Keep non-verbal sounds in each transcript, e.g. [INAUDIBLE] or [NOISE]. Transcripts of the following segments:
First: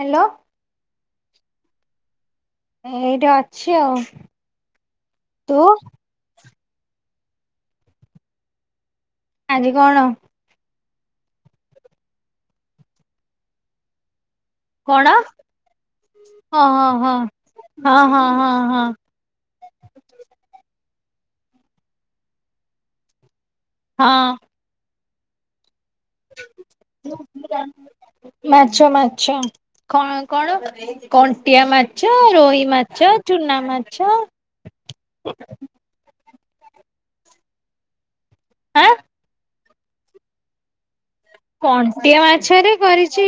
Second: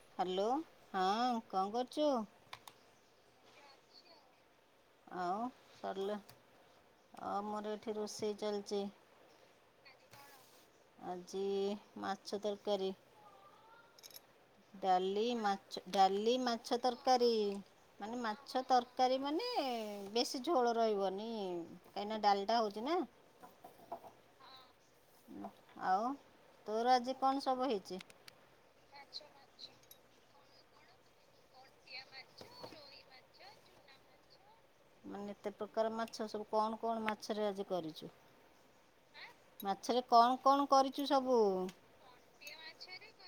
Hello hello ହଁ କଣ କରୁଛୁ? ଏଇଠି ଅଛି ଆଉ। ଆଉ ତୁ ସରିଲା ଆମର ଏଠି ରୋଷେଇ ଚାଲିଛି। ଆଜି କଣ? ଆଜି ମାଛ ତରକାରୀ। କଣ? ଡାଲି ମାଛ ଡାଲି ହଁ ମାଛ ହଁ ହଁ ତରକାରୀ ମାନେ ହଁ ହଁ ମାଛ ହଁ ହଁ ତରକାରୀ। ମାନେ ବେଶୀ ଝୋଳ ରହିବନି କାହିଁକିନା ଡାଲିଟା ହଉଛି ନା। ହଁ। ହୁଁ ଆଉ ତୋର ଆଜି କଣ ସବୁ ହେଇଛି? ମାଛ ମାଛ କଣ କଣ? କଣ୍ଟିଆ ମାଛ ରୋହି ମାଛ ଚୁନା ମାଛ ମାନେ ଏତେ ପ୍ରକାର ମାଛ ସବୁ କଣ କଣ ମାଛରେ ଆଜି କରିଛୁ? ଆଁ? ମାଛରେ କଣ କଣ କରିଚୁ ସବୁ? କଣ୍ଟିଆ ମାଛରେ କରିଛି-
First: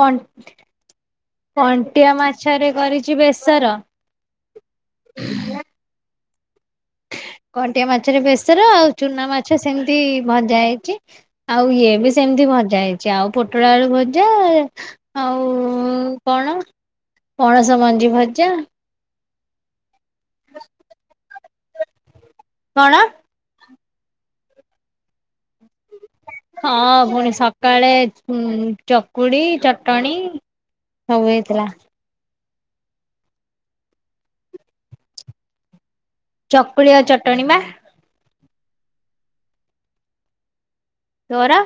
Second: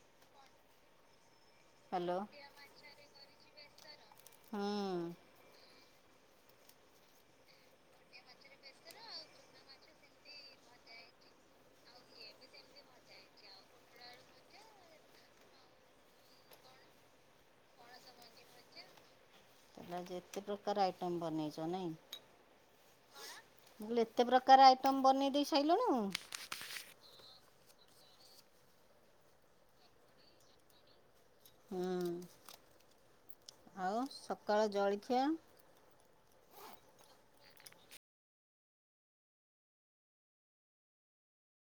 କଣ୍ଟ-କଣ୍ଟିଆ ହ୍ୟାଲୋ ମାଛରେ କରିଛି ବେସର। ହଁ। କଣ୍ଟିଆ ମାଛରେ ବେସର ଆଉ ଚୁନା ମାଛ ସେମିତି ଭଜା ହେଇଛି ଆଉ ଇଏ ବି ସେମିତି ଭଜା ହେଇଛି ଆଉ ପୋଟଳ ଆଳୁ ଭଜା ଆଉ କଣ ପଣସ ମଞ୍ଜି ଭଜା। ତାଆଲେ ଆଜି ଏତେ ପ୍ରକାର ଆଇଟମ୍ ବନେଇଚ ନାଇଁ। କଣ? ଏତେ ପ୍ରକାର ଆଇଟମ ବନେଇ ଦେଇେଇ ସାରିଲୁଣିୁ? ହଁ ପୁଣି ସକାଳେ ଚକୁଡି ଚଟଣିୀ ସବୁ ହେଇଥିଲା ହୁଁ ଆଉ ସକାଳ ଜଳଖିଆ? ଚକୁଳିଆ ଚଟଣି ବା। ତୋର?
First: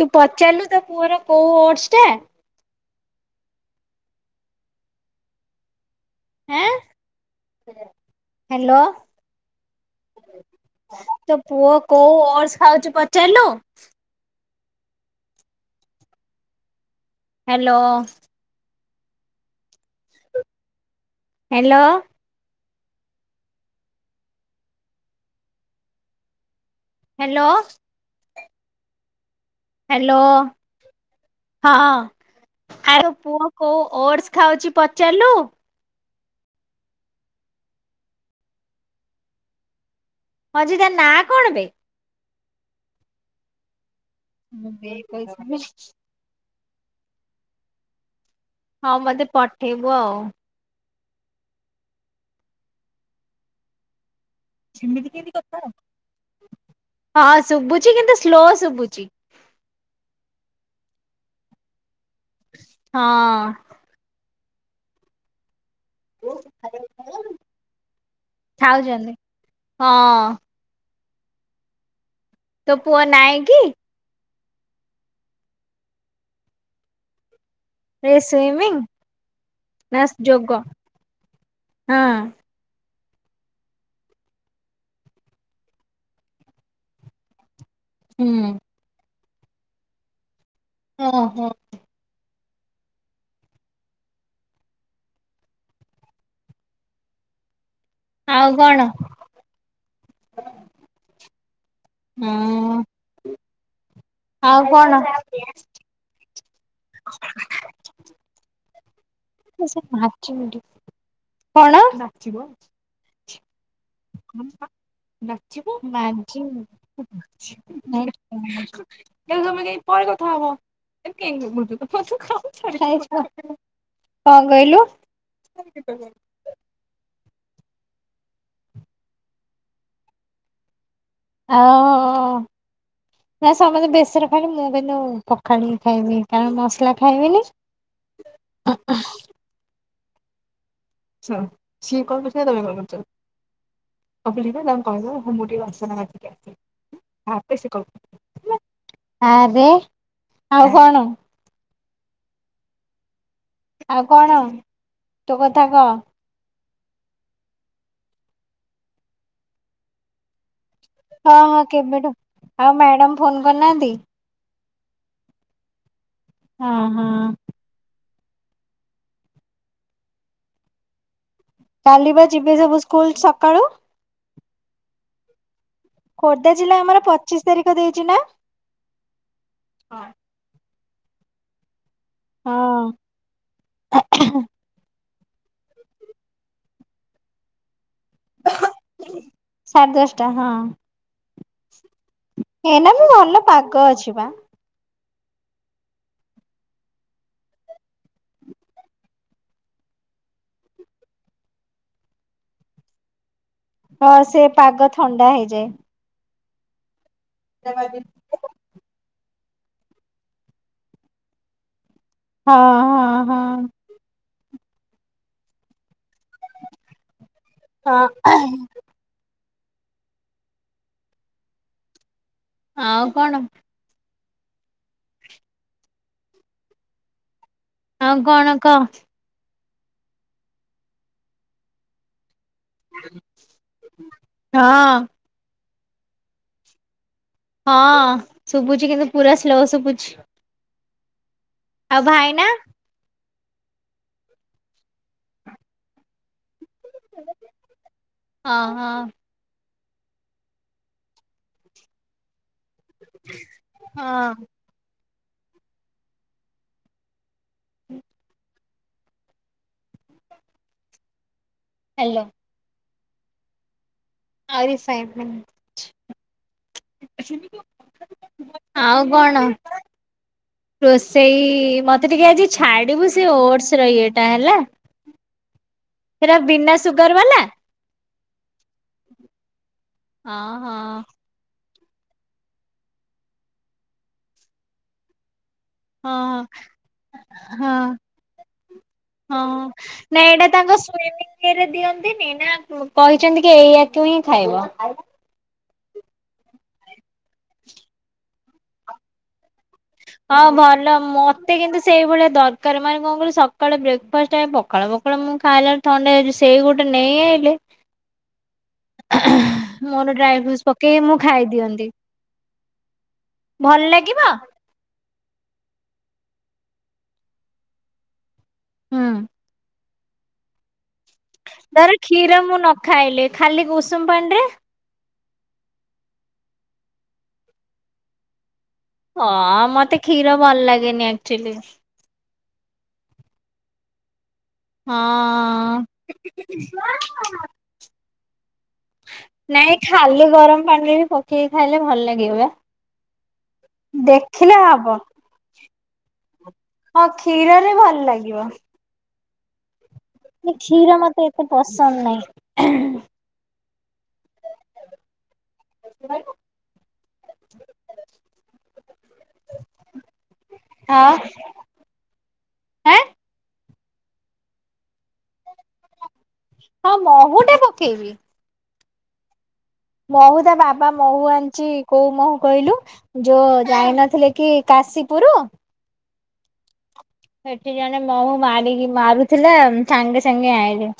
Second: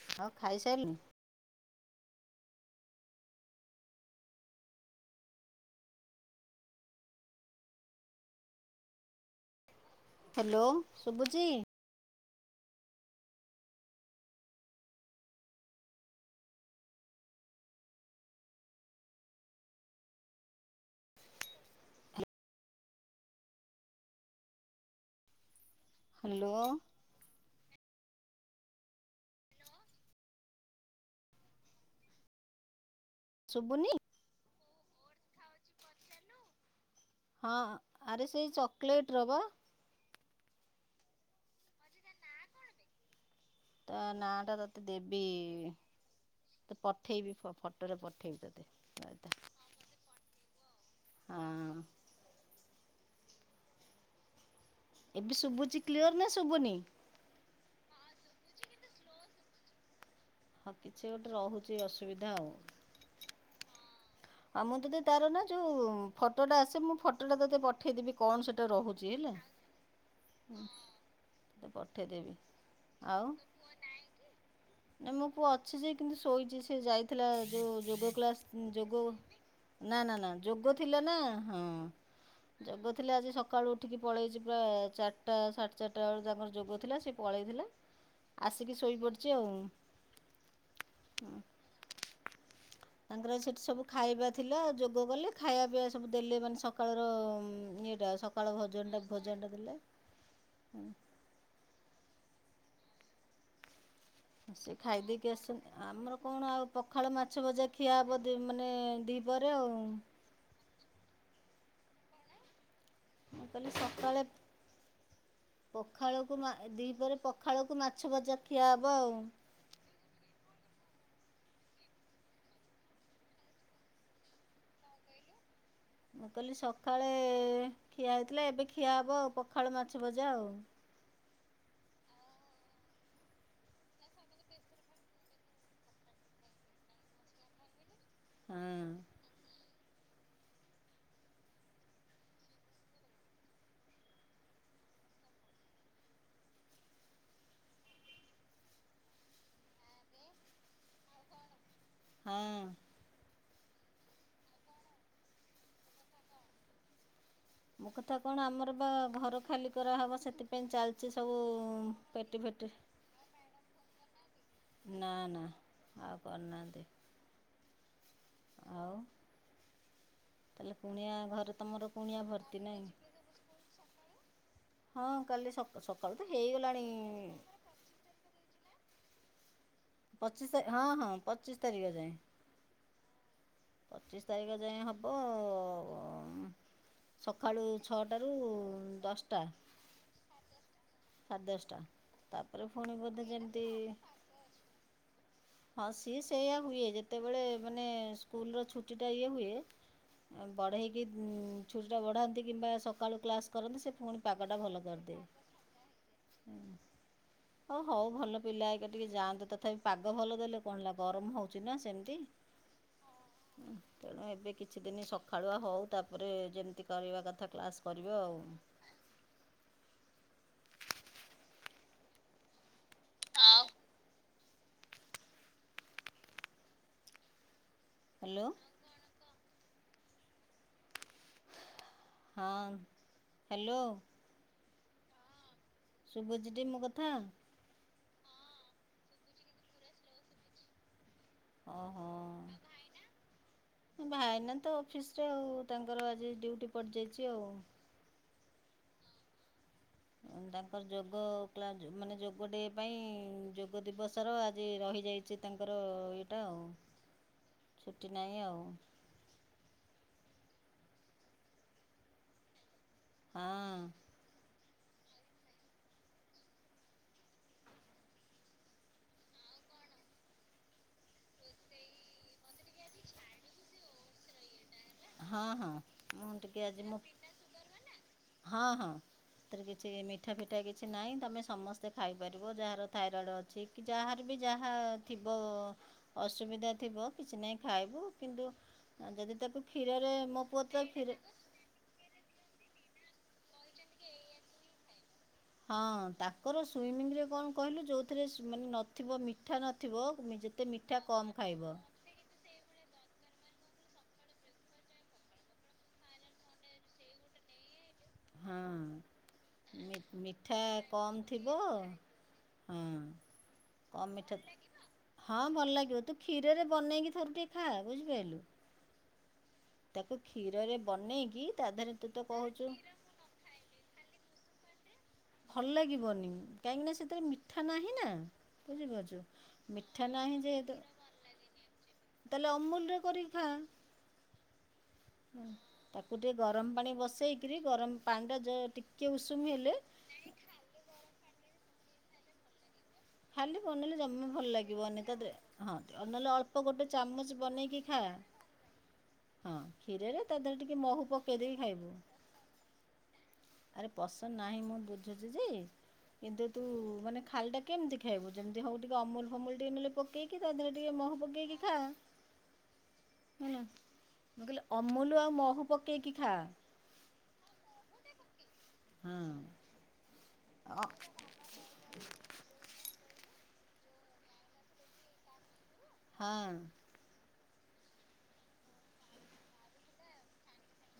ତୁ ଆଉ ପଚାରିଲୁ ତ ଖାଇସାରିଲୁଣି ପୁଅର କୋଉ ଓଡସ ଟା? ଆଁ ହ୍ୟାଲୋ। ହ୍ୟାଲୋ ତୋ ଶୁଭୁଚି? ପୁଅ କୋଉ ଅର୍ ଖାଉଛି ପଚାରିଲୁ? Hello. Hello. Hello. Hello. Hello. Hello ହଁ। ଆଉ ପୁଅ କୋଉ ଶୁଭୁନି ଓଟସ ଖାଉଛି ପଚାରିଲୁ? ହଁ ଆରେ ସେଇ ଚକୋଲେଟ ର ବା। ହଁଜି ତା ନାଁ କଣ ବେ? ତା ନା ଟା ତତେ ଦେବି ତ ପଠେଇବି ଫଟୋରେ ପଠେଇବି ତୋତେ ହଁ ମତେ ରହିଥା ପଠେଇବୁ ଆଉ। ଆଁ। ଏବେ ଶୁଭୁଛି କ୍ଲିଅର ନା ଶୁଭୁନି? ହଁ ଶୁଭୁଛି କିନ୍ତୁ ସ୍ଲୋ ଶୁଭୁଛି। ହଁ କିଛି ଗୋଟେ ରହୁଛି ଅସୁବିଧା ଆଉ। ହଁ। ଆଉ ମୁଁ ତ ତାର ନା ଯୋଉ ଫଟୋଟା ଆସେ ମୁଁ ଫଟୋଟା ତୋତେ ପଠେଇଦେବି କଣ ସେଟା ଖାଉଛନ୍ତି ରହୁଛି ହେଲା। ହଁ। ହୁଁ ମତେ ପଠେଇଦେବି। ତୋ ପୁଅ ଆଉ ନାହିଁ କି? ନା ମୁୋ ପୁଅ ଅଛି ଯେ କିନ୍ତୁ ଶୋଇଛି ସେ ଯାଇଥିଲା ଯୋଉ ଯୋଗ ଏ କ୍ଲାସ ସୁଇମିଂ ଯୋଗ ନା ନା ନା ଯୋଗ ଥିଲା ନା ହଁ। ଯୋଗ ଥିଲେ ଆଜି ସକାଳୁ ଉଠିକି ପଳେଇଛି ପ୍ରାୟ ଚାରିଟା ସାଢ଼େ ଚାରିଟା ବେଳଳେ ତାଙ୍କର ଯୋଗ ଥିଲା ସେ ପଳେଇଥିଲା ହୁଁ। ଆସିକି ଶୋଇପଡ଼ିଛି ଆଉ। ହଁ ହଁ। ତାଙ୍କର ସେଠି ସବୁ ଖାଇବା ଥିଲା ଯୋଗ କଲେ ଖାଇବା ପିଇବା ସବୁ ଦେଲେ ମାନେ ସକାଳର ଆଉ ସକାଳ କଣ ଭୋଜନଟା ଭୋଜନଟା ଦେଲେ। ହୁଁ ଆଉ ସେ ଖାଇ କଣ ଦେଇକି ଆସିଛନ୍ତି ଆମର କଣ ଆଉ ପଖାଳ ମାଛ ବଜା ଖିଆ ହେବ ମାନେ ଦ ନାଚିବ କଣ ନା ମୁଁ କହିଲଲି ସକାଳେ ନାଚିବୁ ତମେ ପଖାଳକୁ ଯାଇ ମା ଦିପହରେ ପଖାଳକୁ ମାଛ ଭଜା ଖିଆ ହେବ ଆଉ ପରେ କଥା ହବ କେ କଣ କହିଲୁ ମୁଁ କହିଲି ସକାଳେ ଖିଆ ହେଇଥିଲା ଏବେ ଖିଆ ହେବ ଆଉ ପଖାଳ ମାଛ ଭଜା ଆଉ ହଉ ନା ସମସ୍ତେ ବେେଶରେ ଖାଇଲେ ମୁଁ କିନ୍ତୁ ପଖାଣିକି ଖାଇବି କାରଣ ମସଲା ଖାଇବିନି ହଁ ଅ ଆଛା ସିଏ କଲ କରିଚି ନା ତମେ କଲ କରିଛ। ଅଭିଲିକା ତାଙ୍କୁ କହିଦବ ମୁଁ ମୁଁଟିକେ ବାସନା ମାଜିକି ଆସେ। ଆରେ ଆଉ କଣ? ହଁ ଆଉ କଣ ତୋ କଥା କହ। ମୋ କଥା କଣ ଆମର ବା ଘର ଖାଲି କରାହେବ ସେଥିପାଇଁ ସେଥି ପାଇଁ ଚାଲିଛି ସବୁ ହଁ ହଁ କେବେଠୁ ପେଟି ଆଉ ଫେଟି ମ୍ୟାଡାମ ଫୋନ କରିନାହାନ୍ତି ନା ନା ଆଉ କରି ହଁ ନାହାନ୍ତି। ହଁ ଆଉ ତାହେଲେ କୁଣିଆ ଘରେ ତମର କୁଣିଆ କାଲିିବା ଯିବେ ଭର୍ତ୍ତି ସବୁ ନାହିଁ ସ୍କୁଲ ସକାଳୁ। ହଁ କାଲି ସକା ସକାଳୁ ତ ହେଇଗଲାଣି। ଦେଇଚିନା ପଚିଶ ତାରିଖ ହଁ ହଁ ପଚିଶ ତାରିଖ ଯାଏଁ। ହଁ ପଚିଶ ତାରିଖ ଯାଏ ହବ ସକାଳୁ ଛଅଟାରୁ ଦଶଟା ସାଢେ ଦଶଟା ସାଡେ ଦଶଟା। ତାପରେ ହେଇନା ପୁଣି ବି ବୋଧେ ଭଲ ଯେମିତି ପାଗ ଅଛି ବା। ହଁ ସିଏ ସେଇଆ ହୁଏ ଯେତେବେଳେ ମାନେ ସ୍କୁଲର ଛୁଟି ଟା ଇଏ ହୁଏ। ପଢ଼େଇକି ଛୁଟିଟା ବଢ଼ାନ୍ତି କିମ୍ବା ସକାଳୁ କ୍ଲାସ୍ କରନ୍ତି ସେ ହଁ ପୁଣି ପାଗଟା ଭଲ ପାଗ ଥଣ୍ଡା ହେଇଯାଏ କରିଦିଏ ହଉ ହଉ ଭଲ ପିଲା ଏକ ଟିକେ ଯାଆନ୍ତୁ ତଥାପି ପାଗ ଭଲ ଦେଲେ କଣ ହେଲା ଗରମ ହଉଛି ନା ସେମିତି। ହଁ ହଁ ହଁ ତେଣୁ ଏବେ କିଛି ଦିନ ସକାଳୁଆ ହେଉ ତାପରେ ଯେମିତି କରିବା କଥା କ୍ଲାସ୍ ହଁ କରିବେ ଆଉ। ଆଉ କଣ? ଆଉ ହ୍ୟାଲୋ କଣ କହ? ହଁ ହ୍ୟାଲୋ ହଁ ଶୁଭୁଚିଟି ମୋ କଥା। ହଁ ଶୁଭୁଛି କିନ୍ତୁ ପୁରା ସ୍ଲୋ ଶୁଭୁଛି। ଓହୋ ଆଉ ଭାଇନା। ଭାଇନା ତ ଅଫିସରେ ଆଉ ତାଙ୍କର ଆଜି ଡ୍ୟୁଟି ପଡ଼ିଯାଇଛି ଆଉ। ହଁ ହଁ ତାଙ୍କର ଯୋଗ କ୍ଲାସ ମାନେ ଯୋଗ ଡେ ପାଇଁ ଯୋଗ ହଁ ଦିବସର ଆଜି ରହିଯାଇଛି ତାଙ୍କର ଇଏଟା ଆଉ ଛୁଟି ନାହିଁ ଆଉ। ହ୍ୟାଲୋ ହଁ ଆରେ ସାଇ ଆଉ କଣ? ରୋଷେଇ ମତେ ଟିକେ ଆଜି ଛାଡିବୁ ସେ ଓଟସର ଇଏ ଟା ହେଲା। ହଁ ହଁ। ମୁଁ ସେଇଟା ଟିକେ ବିନା ଆଜି ମୋ ସୁଗାର ବାଲା। ହଁ ହଁ ସେଥିରେ କିଛି ମିଠା ହଁ ଫିଠା ହଁ କିଛି ନାହିଁ ତମେ ସମସ୍ତେ ସେ ଖାଇପାରିବ ଯାହାର ଥାଇରଏଡ଼୍ ଅଛି କି ଯାହାର ବି ଯାହା ଥିବ ହଁ ଅସୁବିଧା ଥିବ କିଛି ନାହିଁ ହଁ ଖାଇବୁ କିନ୍ତୁ ଯଦି ତାକୁ ହଁ କ୍ଷୀରରେ ନା ମୋ ଏଇଟା ପୁଅ ତାଙ୍କ ତ କ୍ଷୀର ଦିଅନ୍ତିନି ନା କହିଛନ୍ତି କି ଏଇଆାକୁ ହିଁ ଖାଇବ। ହଁ ତାଙ୍କର ସୁଇମିଂ ରେ କଣ କହିଲୁ ଯୋଉଥିରେ ମାନେ ନଥିବ ମିଠା ନ ହଁ ଭଲ ମତେ କିନ୍ତୁ ସେଇଭଳିଆ ଦର ଦକାର ମାନ କଣ କହିଲୁ ସକାଳେ ବ୍ରେକଫାଷ୍ଟ ହିଁ ପଖାଳ ପଖା ମୁଁ ଖାଇଲା ଆଳୁକୁ ଥଣ୍ଡା ହେଇଯାଉଛି ସେଇ ଗୋଟେ ନେଇ ଆଇଲେ [INAUDIBLE] ହଁ ମୋର ଡ୍ରାଇ ଫ୍ରୁଟସ୍ ମିଠା ପକେଇ ମୁଁ କମ୍ ଖାଇ ଥିବ। ଦିଅନ୍ତି ହୁଁ ଭଲ କମ ଲାଗିବ ମିଠା। ଭଲ ଲାଗିବ? ହଁ ଭଲ ଲାଗିବ ତୁ କ୍ଷୀରରେ ବନେଇକି ଥରେ ଟିକେ ଖା ବୁଝିପାରିଲୁ। ହୁଁ। ତାକୁ କ୍ଷୀରରେ ବନେଇ ଧର କ୍ଷୀର ମୁଁ ନ ଖାଇଲେ ଖାଲି ଉଷୁମ ପାଣି ରେ ଭଲ ଲାଗିବନି କାହିଁକି ନା ସେଥିରେ ମିଠା ନାହିଁ ନା। ବୁଝିପାରୁଛୁ ମିଠା ନାହିଁ ଯେହେତୁ ନିଆ ଚିଲି ତାହେଲେ ଅମୁଲ ରେ କରିକି ଖା? ହଁ ତାକୁ ଟିକେ ଗରମ ପାଣି ବସେଇକରି ଗରମ ପାଣିଟା ଯେଉ ଟି ନାଇଁ ଖାଲି ଗରମ ପାଣିରେ ବି ପକେଇକି ଖାଇଲେ ଭଲ ଲାଗିବ ଖାଲି ବାନେଇଲେ ଜମା ବି ଭଲ ଦେଖିଲେ ହବ। ଲାଗିବନି ତତେ? ହଁ ନହେଲେ ଅଳ୍ପ ଗୋଟେ ହଁ ଚାମଚ କ୍ଷୀରରେ ବନେଇକି ଭଲ ଖାଆ। ଲାଗିବ ହଁ କ୍ଷୀରରେ ତା ଦେହରେ ଟିକେ କ୍ଷୀର ମହୁ ମତେ ପକେଇ ଏତେ ଦେଇଦେଇକି ଖାଇବୁ। ପସନ୍ଦ ନାହିଁ। ଆରେ ପସନ୍ଦ ନାହିଁ ମୁଁ ବୁଝୁଛି ଯେ କିନ୍ତୁ ତୁ ମାନେ ଖାଲିଟା କେମିତି ଖାଇବୁ ଯେମିତି ହଉ ଟିକେ ଅମୁଲ ଫମୁଲ ଟିକେ ନହଲେ ପକେଇକି ତାଦେହରେ ଟିକେ ଆଉ ମହୁ ପକେଇକି ଖା। ଆଁ ହେଲା ମୁଁ କହିଲି ଅମୁଲ ଆଉ ମହୁ ପକାଇକି ଖା। ହଁ ମହୁଟା ପ ଥିଭିି। ହଁ। ମହୁ ତା ବାବା ମହୁ ଆଣିଚି କୋଉ ମହୁଁ କହିଲୁ ଯୋଉ ଯାଇନଥିଲେ କି କାଶୀପୁରୁ। ହଁ। ସେଠି ଜଣେ ମହୁ ମାରିକି ମାରୁଥିଲା ସାଙ୍ଗେ ସାଙ୍ଗେ ଆଇଲେ।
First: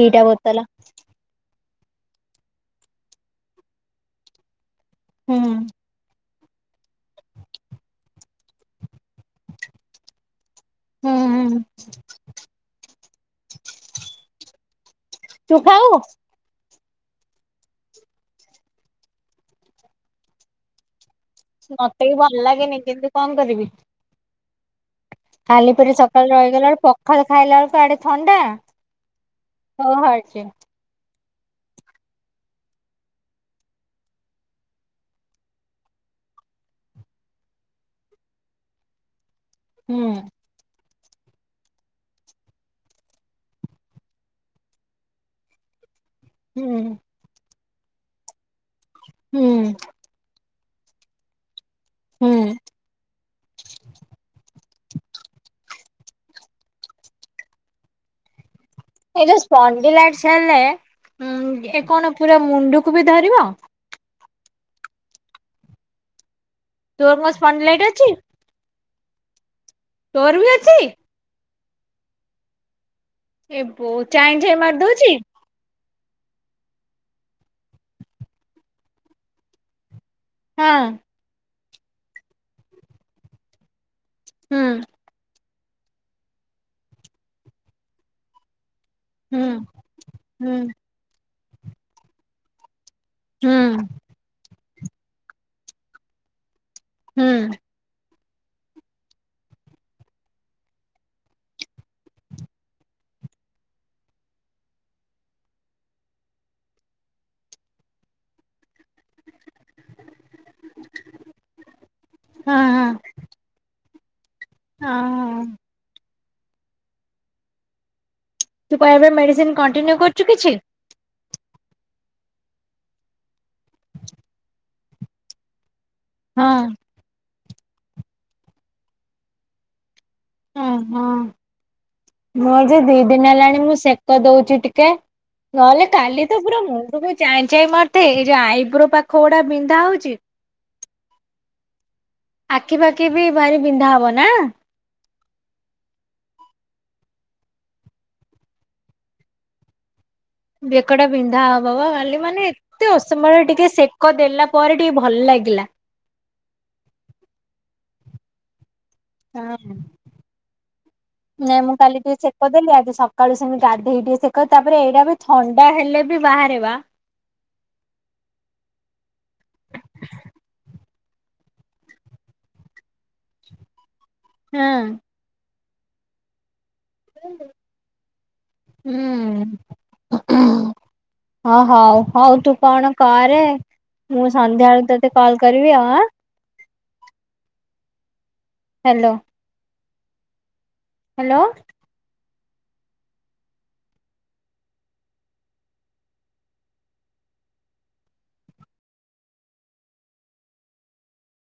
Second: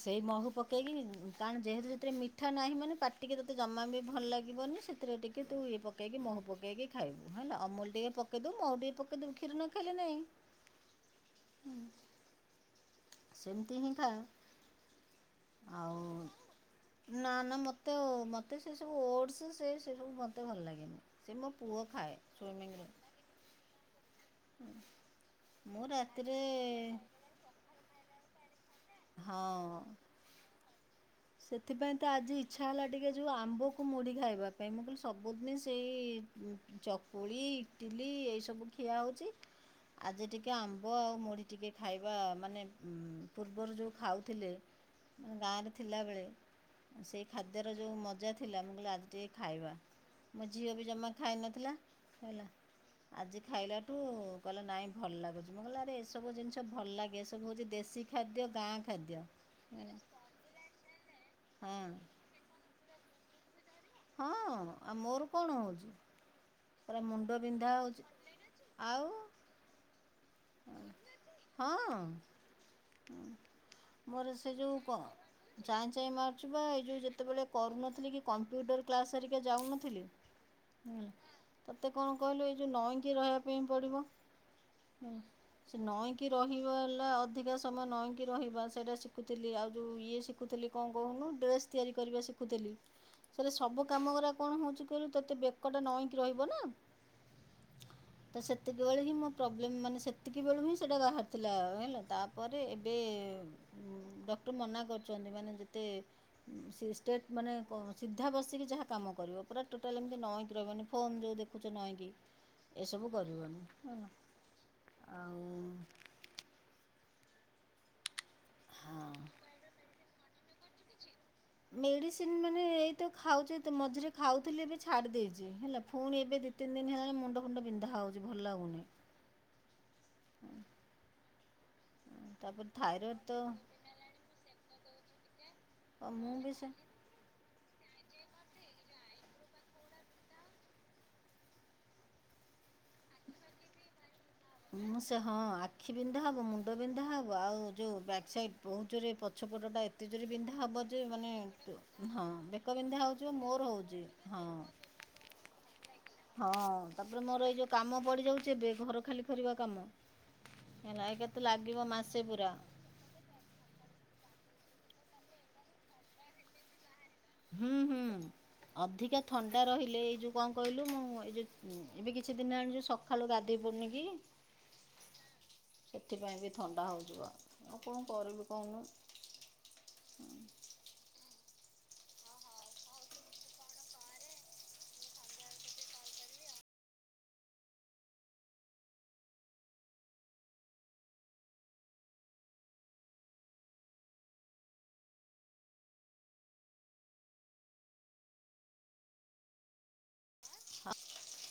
ସେଇ ମହୁ ବୋତଲ ପକେଇକି କାରଣ ଯେହେତୁ ଯେଥିରେ ମିଠା ନାହିଁ ମାନେ ପାଟିକି ତତେ ଜମା ବି ଭଲ ଲାଗିବନି ସେଥିରେ ହୁଁ ଟିକେ ତୁ ଇଏ ପ ପକେଇକି ମହୁ ପକେଇକି ଖାଇବୁ ହେଲା ଅମୁଲୁ ଟିକେ ପକେଇେବ ମଉହୁ ଟିକେ ପକେଇେବୁ କ୍ଷୀର ନ ଖାଇଲି ନାଇଁ। ହୁଁ ହୁଁ। ସେମିତି ହିଁ ଖା ତୁ ଖାଉ ଆଉ ନା ନା ମୋତେ ମୋତେ ସେସବୁ ଓଡ଼ସ୍ ସେ ସେ ସବୁ ମୋତେ ଭଲ ଲାଗେନି। ସେ ମୋ ପୁଅ ମତେ ବି ଖାଏ ଭଲ ଛୋୁ ଲାଗେନି ମେଙ୍ଗ କିନ୍ତୁ କଣ କରିବି। ଖାଲି ମୁଁ ପେଟରେ ସକାଳୁ ରାତିରେ ରହିଗଲା ବେଳେ ପଖାଳ ଖାଇଲା ବେଳକୁ ଆଡେ ଥଣ୍ଡା ହଁ। [UNINTELLIGIBLE] ସେଥିପାଇଁ ତ ଆଜି ଇଚ୍ଛା ହେଲା ଟିକେ ଯେଉ ଆମ୍ବକୁ ମୁଢ଼ି ଖାଇବା ପାଇଁ ମୁଁ କହିଲି ସବୁଦିନ ସେଇ ଚକୁଳି ଇଟିଲି ଏଇସବୁ ଖିଆ ହେଉଛି ହୁଁ ଆଜି ଟି କେ ଆମ୍ବ ଆଉ ମୁଢ଼ି ଟିକେ ଖାଇବା ମାନେ ପୂର୍ବରୁ ଯେଉଁ ଖାଉଥିଲେ। ଗାଁରେ ଥିଲାବେଳେ। ହୁଁ। ସେଇ ଖାଦ୍ୟର ଯେଉଁ ମଜା ଥିଲା ମୁଁ କହିଲି ଆଜି ଟିକେ ହୁଁ ଖାଇବା ମୋ ଝିଅ ବି ଜମା ଖାଇନଥିଲା। ହୁଁ ଖାଇଲା ଆଜି ଖାଇଲାଠୁ କହିଲା ନାଇଁ ଭଲ ଲାଗୁଛି। ମୁଁ କହିଲ ଆରେ ଏସବୁ ଜିନିଷ ଭଲ ଲାଗେ ଏସବୁ ହଉଛି ଦେଶୀ ଖାଦ୍ୟ ଗାଁ ଏ ଖାଦ୍ୟ ଯୋ ସ୍ପଡି ଲାଇଟସ ହେଲେ ଏ ହଁ କଣ ପୁରା ମୁଣ୍ଡକୁ ବି ଧରିବ? ହଁ, ଆଉ ମୋର କଣ ହଉଛି? ପୁରା ତୋର କଣ ମୁଣ୍ଡ ବିନ୍ଧା ସ୍ପଣ୍ଡିଲାଇଟ ହଉଛି ଅଛି? ଆଉ। ତୋର ବି ଅଛି? ହଁ। ଏବୋ ଚାଇଁଛାଇଁ ମାରିଦଉଛି? ଚାଇଁ ଚାଇଁ ମାରୁଚି ପା, ଏଇ ଯୋଉ ଯେତେବେଳେ କରୁନଥିଲି କି କମ୍ପ୍ୟୁଟର କ୍ଲାସ ହେରିକା ଯାଉନଥିଲି। ହଁ ହେଲା ତତେ କଣ କହିଲୁ ଏଇ ଯୋଉ ନଇକି ରହିବା ପାଇଁ ପଡିବ। ହୁଁ ସେ ନଈକି ରହିବା ହେଲା ଅଧିକା ସମୟ ନଈଁକି ରହିବା ସେଇଟା ସେ ହୁଁ ଶିଖୁଥିଲି ଆଉ ଯେଉଁ ଇଏ ହୁଁ ଶିଖୁଥିଲି କଣ କହୁନୁ ଡ୍ରେସ୍ ତିଆରି କରିବା ଶିଖୁଥିଲି। ସରେ ହୁଁ ସବୁ କାମ କର କଣ ହଉଛି କହିଲୁ ତୋତେ ବେକ ଟା ନଇକି ରହିବ ନା। ହୁଁ। ତ ସେତିକି ବେଳେ ହିଁ ମୋ ପ୍ରୋବ୍ଲେମ ମାନେ ସେତିକି ବେଳୁ ହିଁ ସେଟା ବାହାରିଥିଲା। ହେଲା ତା ପରେ ଏବେ ଡକ୍ଟର ମନା କରୁଛନ୍ତି ମାନେ ଯେତେ ସିଷ୍ଟେଟ୍ ମାନେ ସିଧା ବସିକି ଯାହା କାମ କରିବ ପୁରା ଟୋଟାଲ ଏମିତି ନଇଁକି ପିଲା ମନେ ଫୋନ୍ ଯେଉଁ ଦେଖୁଛ ନହିଁକି ହଁ ହଁ ଏସବୁ କରିବନି ହେଲା। ଆଉ। ହଁ ତୁ କ ୟା ହଁ ପାଇଁ ମେଡିସିନ କଣ୍ଟିନିଉ କରୁଚୁ କିଛି? ମେଡିସିନ ମାନେ ଏଇତ ଖାଉଛି ମଝିରେ ଖାଉଥିଲେ ଏବେ ଛାଡି ଦେଇଛି ହେଲା। ପୁଣି ଏବେ ହଁ ଦି ତିନି ଦିନ ହେଲାଣି ମୁଣ୍ଡ ଫୁଣ୍ଡ ବିନ୍ଧା ହଉଛି ଭଲ ଲାଗୁନି। ହ ହଁ ମୋର ତାପରେ ଯୋଉ ଦି ଥାଇରଏଡ଼୍ ଦିନ ହେଲାଣି ମୁଁ ତ ସେ କ ଦଉଛି ଟିକେ, ନହେଲେ କାଲି ମୁଁ ତ ବି ପୁରା ସେ ମୁଣ୍ଡ ଚାଇଁ ଚାଇଁ ମାତେ ଏଇ ଯଉ ଆଇବ୍ରୋ ପାଖ ଗୁଡା ବିନ୍ଧା ହଉଛି। ଆଖି ପାଖି ବି ଭାରି ବିନ୍ଧା ହବ ନା? ମୁଁ ସେ ହଁ ଆଖି ବିନ୍ଧା ହେବ, ମୁଣ୍ଡ ବିନ୍ଧା ହେବ, ଆଉ ଯଉ ବ୍ୟାକ୍ ସାଇଡ଼୍ ବୋହୁତ ଜୋରେ ପଛପଟା ଏ ଏତେ ଜୋରେ ବିନ୍ଧା ହେବ ଯେ ବେକଟା ମାନେ ବିନ୍ଧା ହବ ବା କାଲି ହଁ ମାନେ ଏତେ ବେକବନ୍ଧା ହେଉଛି ଅସମ୍ଭାଳ ଟିକେ ମୋର ହୋଉଛି। ସେକ ଦେଲା ପରେ ଟିକେ ଭଲ ଲାଗିଲା। ହଁ ତାପରେ ମୋର ଏଇ ଯୋଉ କାମ ପଡି ଯାଉଛି ଏବେ ଘର ଖାଲି କରିବା କାମ ହେଲା ଏ କେତୁ ନାଇଁ ମୁଁ ଲାଗିବ କାଲି ଟିକେ ମାସେ ସେକ ପୁରା। ଦେଲି ଆଜି ସକାଳୁ ସେମି ଗାଧେଇ ଟିକେ ସେ କ ତାପରେ ଏଇଟା ବି ଥଣ୍ଡା ହେଲେ ବି ବାହାରିବା। ହୁଁ ହୁଁ। ଅଧିକା ଥଣ୍ଡା ରହିଲେ ଏଇ ଯୋଉ କଣ କହିଲୁ ମୁଁ ଏଇ ଯଉ ଏବେ କିଛି ଦିନ ହେଲାଣି ଜୋଉ ସକା ଖାଲୁ ଗାଧୋଇ ପଡ଼ନି କି? ହଁ। ସେଥିପାଇଁ ବି ଥଣ୍ଡା ହଉଯିବ, ଆଉ କଣ କରିବି କହୁନୁ? ଉଁ ହୁଁ ହଁ ହଉ ହଉ ତୁ କଣ କରେ? ମୁଁ ସନ୍ଧ୍ୟାବେଳେ ତତେ କଲ୍ କରିବି ଆଉ ଆ। ହ୍ୟାଲୋ। ହ୍ୟାଲୋ।